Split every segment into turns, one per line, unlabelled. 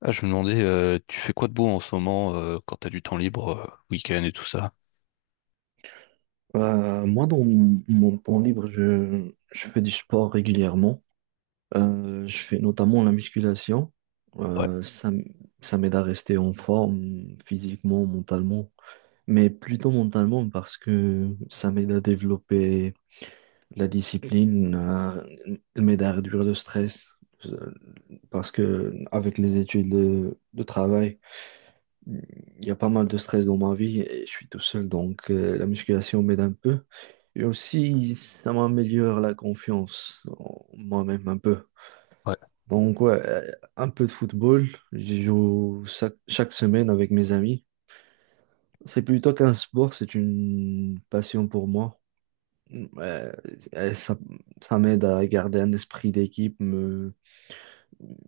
Ah, je me demandais, tu fais quoi de beau en ce moment quand t'as du temps libre, week-end et tout ça?
Moi, dans mon temps libre, je fais du sport régulièrement. Je fais notamment la musculation.
Ouais,
Euh, ça, m- Ça m'aide à rester en forme physiquement, mentalement, mais plutôt mentalement parce que ça m'aide à développer la m'aide à réduire le stress. euh, Parce que avec les études de travail, il y a pas mal de stress dans ma vie et je suis tout seul, donc la musculation m'aide un peu. Et aussi, ça m'améliore la confiance en moi-même un peu.
ouais.
Donc, ouais, un peu de football. Je joue chaque semaine avec mes amis. C'est plutôt qu'un sport, c'est une passion pour moi. Mm. Et ça m'aide à garder un esprit d'équipe,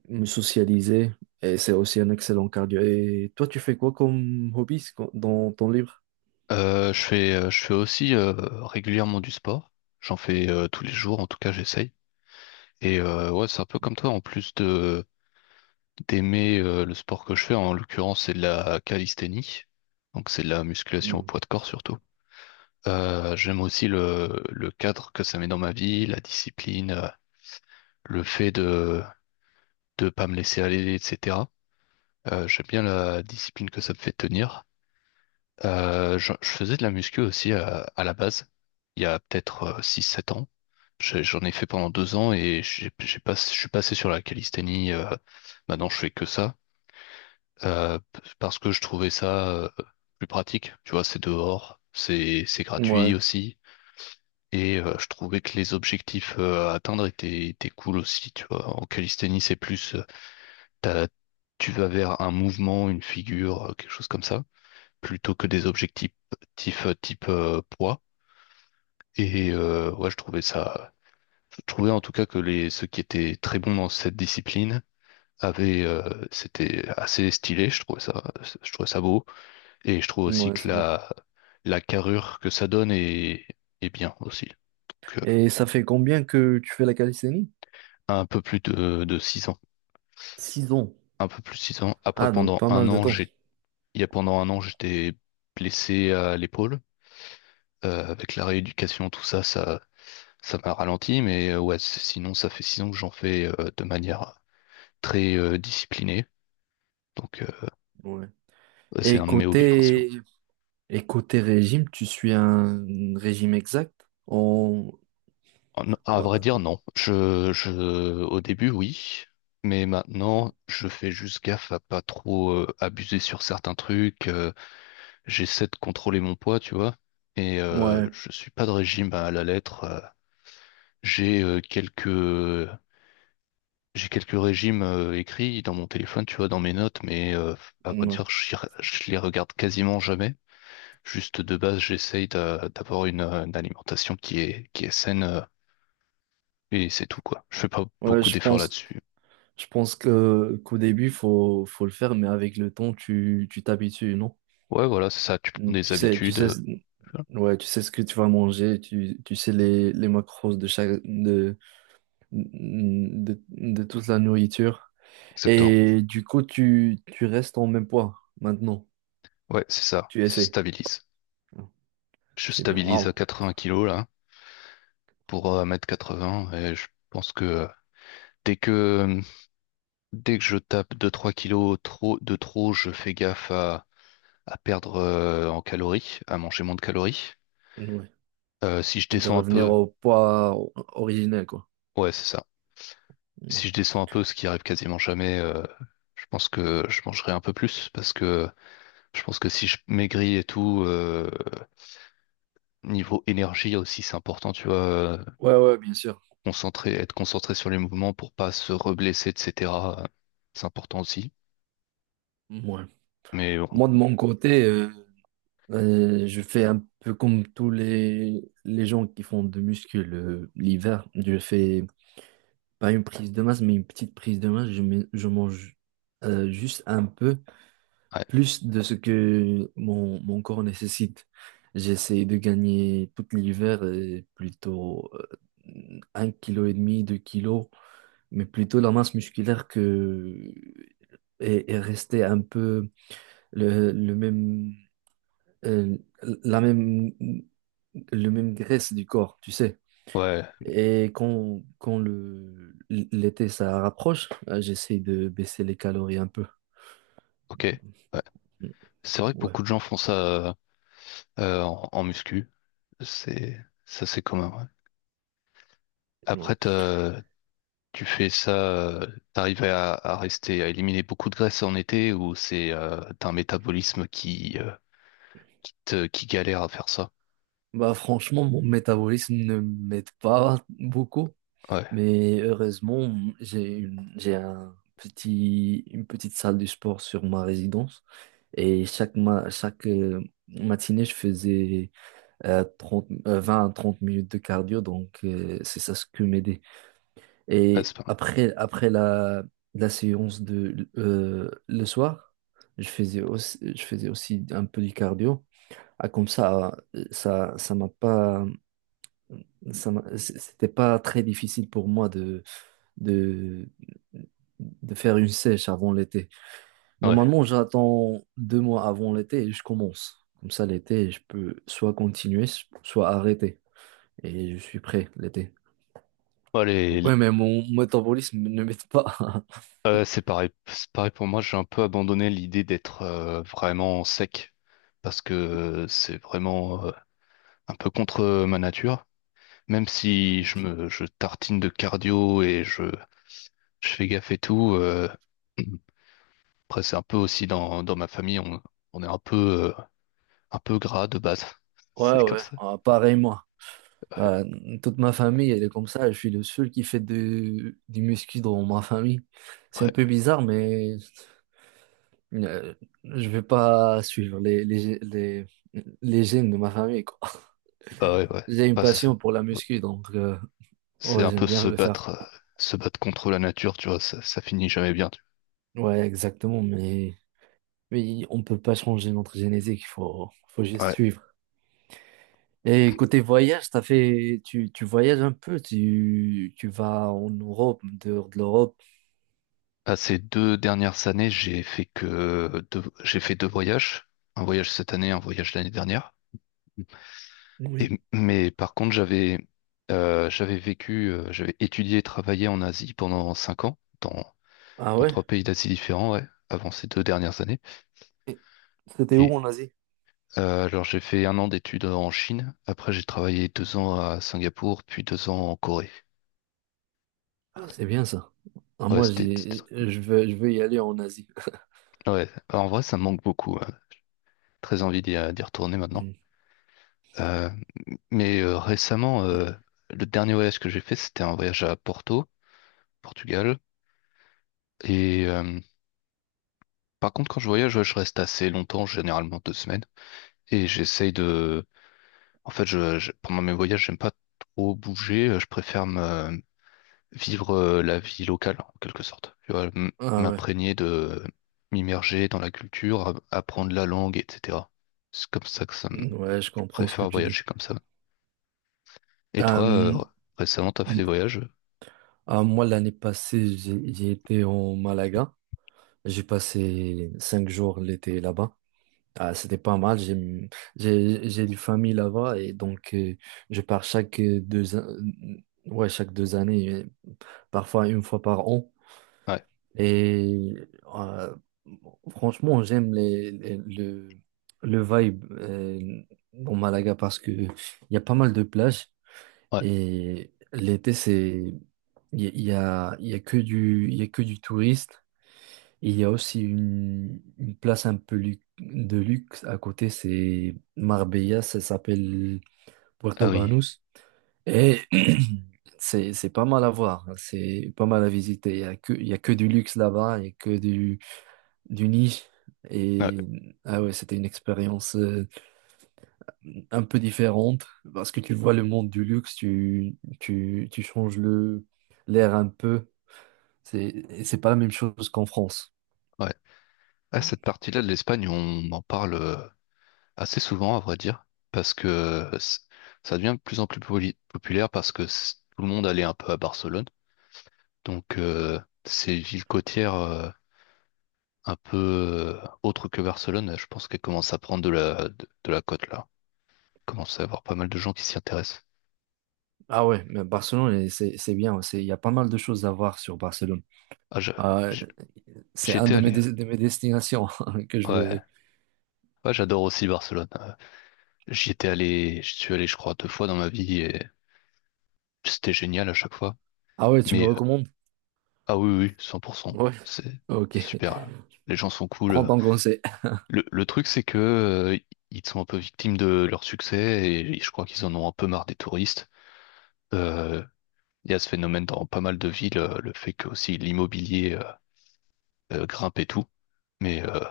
me socialiser. Et c'est aussi un excellent cardio. Et toi, tu fais quoi comme hobby dans ton livre?
Je fais aussi régulièrement du sport. J'en fais tous les jours, en tout cas j'essaye. Et ouais, c'est un peu comme toi, en plus de d'aimer le sport que je fais, en l'occurrence c'est de la calisthénie, donc c'est de la musculation au
Mm.
poids de corps surtout. J'aime aussi le cadre que ça met dans ma vie, la discipline, le fait de pas me laisser aller, etc. J'aime bien la discipline que ça me fait tenir. Je faisais de la muscu aussi à la base, il y a peut-être six sept ans. J'en ai fait pendant deux ans et j'ai pas, je suis passé sur la calisthénie. Maintenant, je fais que ça parce que je trouvais ça plus pratique. Tu vois, c'est dehors, c'est gratuit
Ouais,
aussi. Et je trouvais que les objectifs à atteindre étaient cool aussi. Tu vois, en calisthénie, c'est plus, t'as- tu vas vers un mouvement, une figure, quelque chose comme ça. Plutôt que des objectifs type poids. Et ouais, je trouvais en tout cas que les ceux qui étaient très bons dans cette discipline avaient, c'était assez stylé. Je trouvais ça beau. Et je trouve aussi
ouais,
que
c'est bon.
la carrure que ça donne est bien aussi. Donc,
Et ça fait combien que tu fais la calisthénie?
un peu plus de
6 ans.
un peu plus de six ans. Après,
Ah, donc pas mal de temps.
pendant un an, j'étais blessé à l'épaule. Avec la rééducation, ça m'a ralenti, mais ouais, sinon, ça fait six ans que j'en fais de manière très disciplinée. Donc,
Ouais.
c'est
Et
un de mes hobbies principaux.
côté, et côté régime, tu suis un régime exact? On...
À
on...
vrai dire, non. Au début, oui. Mais maintenant, je fais juste gaffe à pas trop abuser sur certains trucs. J'essaie de contrôler mon poids, tu vois. Et
Ouais,
je suis pas de régime à la lettre. J'ai euh, quelques J'ai quelques régimes écrits dans mon téléphone, tu vois, dans mes notes, mais à vrai
ouais.
dire, je les regarde quasiment jamais. Juste de base, d'avoir une alimentation qui est saine et c'est tout, quoi. Je fais pas
Ouais,
beaucoup
je
d'efforts
pense,
là-dessus.
je pense que qu'au début, faut le faire, mais avec le temps, tu t'habitues, non?
Ouais, voilà, c'est ça. Tu prends
Tu
des
sais, tu
habitudes.
sais,
Voilà,
ouais, tu sais ce que tu vas manger, tu sais les macros de chaque, de toute la nourriture.
exactement.
Et du coup, tu restes en même poids maintenant.
Ouais, c'est ça.
Tu
Ça
essaies.
stabilise. Je
C'est bien.
stabilise
Ah,
à 80 kilos, là, pour 1 m 80 et je pense que dès que, dès que je tape deux trois kilos de trop, je fais gaffe à. À perdre en calories, à manger moins de calories.
ouais.
Si je
Et de
descends un
revenir
peu,
au poids o- originel, quoi.
ouais, c'est ça.
Ouais,
Si je descends un peu, ce qui arrive quasiment jamais, je pense que je mangerai un peu plus parce que je pense que si je maigris et tout, niveau énergie aussi, c'est important, tu vois,
ouais, bien sûr.
concentrer, être concentré sur les mouvements pour pas se reblesser, etc. euh, C'est important aussi.
Ouais.
Mais bon,
Moi, de mon côté, je fais un peu comme tous les gens qui font de muscu l'hiver. Je fais pas une prise de masse, mais une petite prise de masse, je mange juste un peu
ouais,
plus de ce que mon corps nécessite. J'essaie de gagner tout l'hiver plutôt un kilo et demi, 2 kilos, mais plutôt la masse musculaire que et rester un peu le même euh, la même le même graisse du corps, tu sais.
ouais,
Et l'été, ça rapproche, j'essaie de baisser les calories un peu.
ok. Ouais. C'est vrai que
Ouais,
beaucoup de gens font ça en muscu. C'est ça, c'est commun. Ouais.
ouais.
Après, t'as- Tu fais ça, euh, t'arrives à rester, à éliminer beaucoup de graisse en été ou c'est t'as un métabolisme qui, qui galère à faire ça?
Bah, franchement, mon métabolisme ne m'aide pas beaucoup,
Ouais,
mais heureusement, j'ai un petit, une petite salle de sport sur ma résidence et chaque matinée, je faisais 30, 20 à 30 minutes de cardio, donc c'est ça ce que m'aidait.
ouais, c'est
Et
pas
après la séance de le soir, je faisais aussi un peu du cardio. Ah, comme ça, ça, ça m'a pas, ça m'a- c- c'était pas très difficile pour moi de, de faire une sèche avant l'été.
mal. Ouais.
Normalement, j'attends 2 mois avant l'été et je commence. Comme ça, l'été, je peux soit continuer, soit arrêter. Et je suis prêt l'été.
Bon, les-
Ouais, mais mon métabolisme ne m'aide pas.
c'est pareil, c'est pareil pour moi, j'ai un peu abandonné l'idée d'être vraiment sec parce que c'est vraiment un peu contre ma nature. Même si je tartine de cardio et je fais gaffe et tout, après c'est un peu aussi dans ma famille, on est un peu gras de base.
Ouais,
C'est comme
ouais,
ça.
ah, pareil moi. Euh, Toute ma famille, elle est comme ça. Je suis le seul qui fait du muscu dans ma famille. C'est un peu
Ouais,
bizarre, mais euh, je vais pas suivre les gènes de ma famille, quoi.
bah ouais, ouais.
J'ai une
Bah, c'est
passion pour la
ouais.
muscu, donc
C'est
ouais,
un
j'aime
peu
bien le faire.
se battre contre la nature, tu vois, ça finit jamais bien. Tu
Ouais, exactement, mais on peut pas changer notre génétique, faut juste
vois. Ouais.
suivre. Et côté voyage, tu voyages un peu, tu vas en Europe, en dehors de l'Europe.
Bah, ces deux dernières années, j'ai fait deux voyages. Un voyage cette année, un voyage l'année dernière.
Oui.
Et, mais par contre, j'avais vécu, j'avais étudié et travaillé en Asie pendant cinq ans,
Ah
dans
ouais?
trois pays d'Asie différents, ouais, avant ces deux dernières années.
Et c'était où
Et,
en Asie?
Alors j'ai fait un an d'études en Chine, après j'ai travaillé deux ans à Singapour, puis deux ans en Corée.
Ah, c'est bien ça. Ah,
Ouais,
moi,
c'était... c'était très-
je veux y aller en Asie.
Ouais, en vrai ça me manque beaucoup, hein. Très envie d'y retourner maintenant.
Hmm.
Euh, Récemment, le dernier voyage que j'ai fait, c'était un voyage à Porto, Portugal. Et par contre, quand je voyage, ouais, je reste assez longtemps, généralement deux semaines. Et j'essaye de... En fait, pendant mes voyages, j'aime pas trop bouger, je préfère me vivre la vie locale, en quelque sorte. Tu vois,
Ah ouais,
m'imprégner de m'immerger dans la culture, apprendre la langue, etc. C'est comme ça que ça me...
ouais, je
Je
comprends ce que
préfère
tu dis.
voyager comme ça. Et
Euh,
toi,
m-
récemment, t'as fait des
m-
voyages?
ah, moi, l'année passée, j'ai été en Malaga. J'ai passé 5 jours l'été là-bas. Ah, c'était pas mal. J'ai une famille là-bas et donc je pars ouais chaque 2 années, parfois une fois par an.
Ouais,
Et euh, franchement, j'aime le vibe dans Malaga parce que il y a pas mal de plages
ouais.
et l'été, c'est il y, a, il y a il y a que du il y a que du touriste. Et il y a aussi une place un peu de luxe à côté, c'est Marbella, ça s'appelle
Ah
Puerto
oui.
Banús et c'est pas mal à voir, c'est pas mal à visiter. Il y a que du luxe là-bas, il y a que du nid.
Ouais,
Et ah ouais, c'était une expérience un peu différente parce que tu vois le monde du luxe, tu changes le l'air un peu. C'est, et c'est pas la même chose qu'en France.
ouais. Ah, cette partie-là de l'Espagne, on en parle assez souvent, à vrai dire, parce que ça devient de plus en plus populaire parce que tout le monde allait un peu à Barcelone. Donc, ces villes côtières un peu autre que Barcelone, je pense qu'elle commence à prendre de de la cote là. Commence à avoir pas mal de gens qui s'y intéressent.
Ah ouais, mais Barcelone, c'est bien. Il y a pas mal de choses à voir sur Barcelone.
Ah, je-
Ah,
j-
c'est
J'y
un
allé.
de mes destinations que je vais.
Ouais, ouais, j'adore aussi Barcelone. J'y étais allé, je suis allé, je crois, deux fois dans ma vie et c'était génial à chaque fois.
Ah ouais, tu me
Mais
recommandes?
ah oui, oui, oui, 100%.
Ouais,
C'est
ok.
c'est super. Là. Les gens sont cool.
Prends ton conseil.
Le truc, c'est que ils sont un peu victimes de leur succès et je crois qu'ils en ont un peu marre des touristes. Euh, Il y a ce phénomène dans pas mal de villes, le fait que aussi l'immobilier grimpe et tout. Mais euh,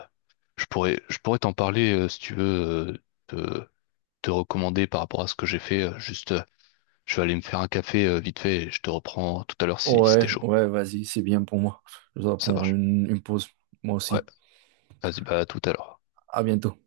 je pourrais, je pourrais t'en parler si tu veux, euh, te, te recommander par rapport à ce que j'ai fait. Juste, je vais aller me faire un café vite fait et je te reprends tout à l'heure si, si t'es
Ouais,
chaud.
ouais, vas-y, c'est bien pour moi. Je dois
Ça
prendre
marche.
une pause, moi
Ouais,
aussi.
vas-y, bah à tout à l'heure.
À bientôt.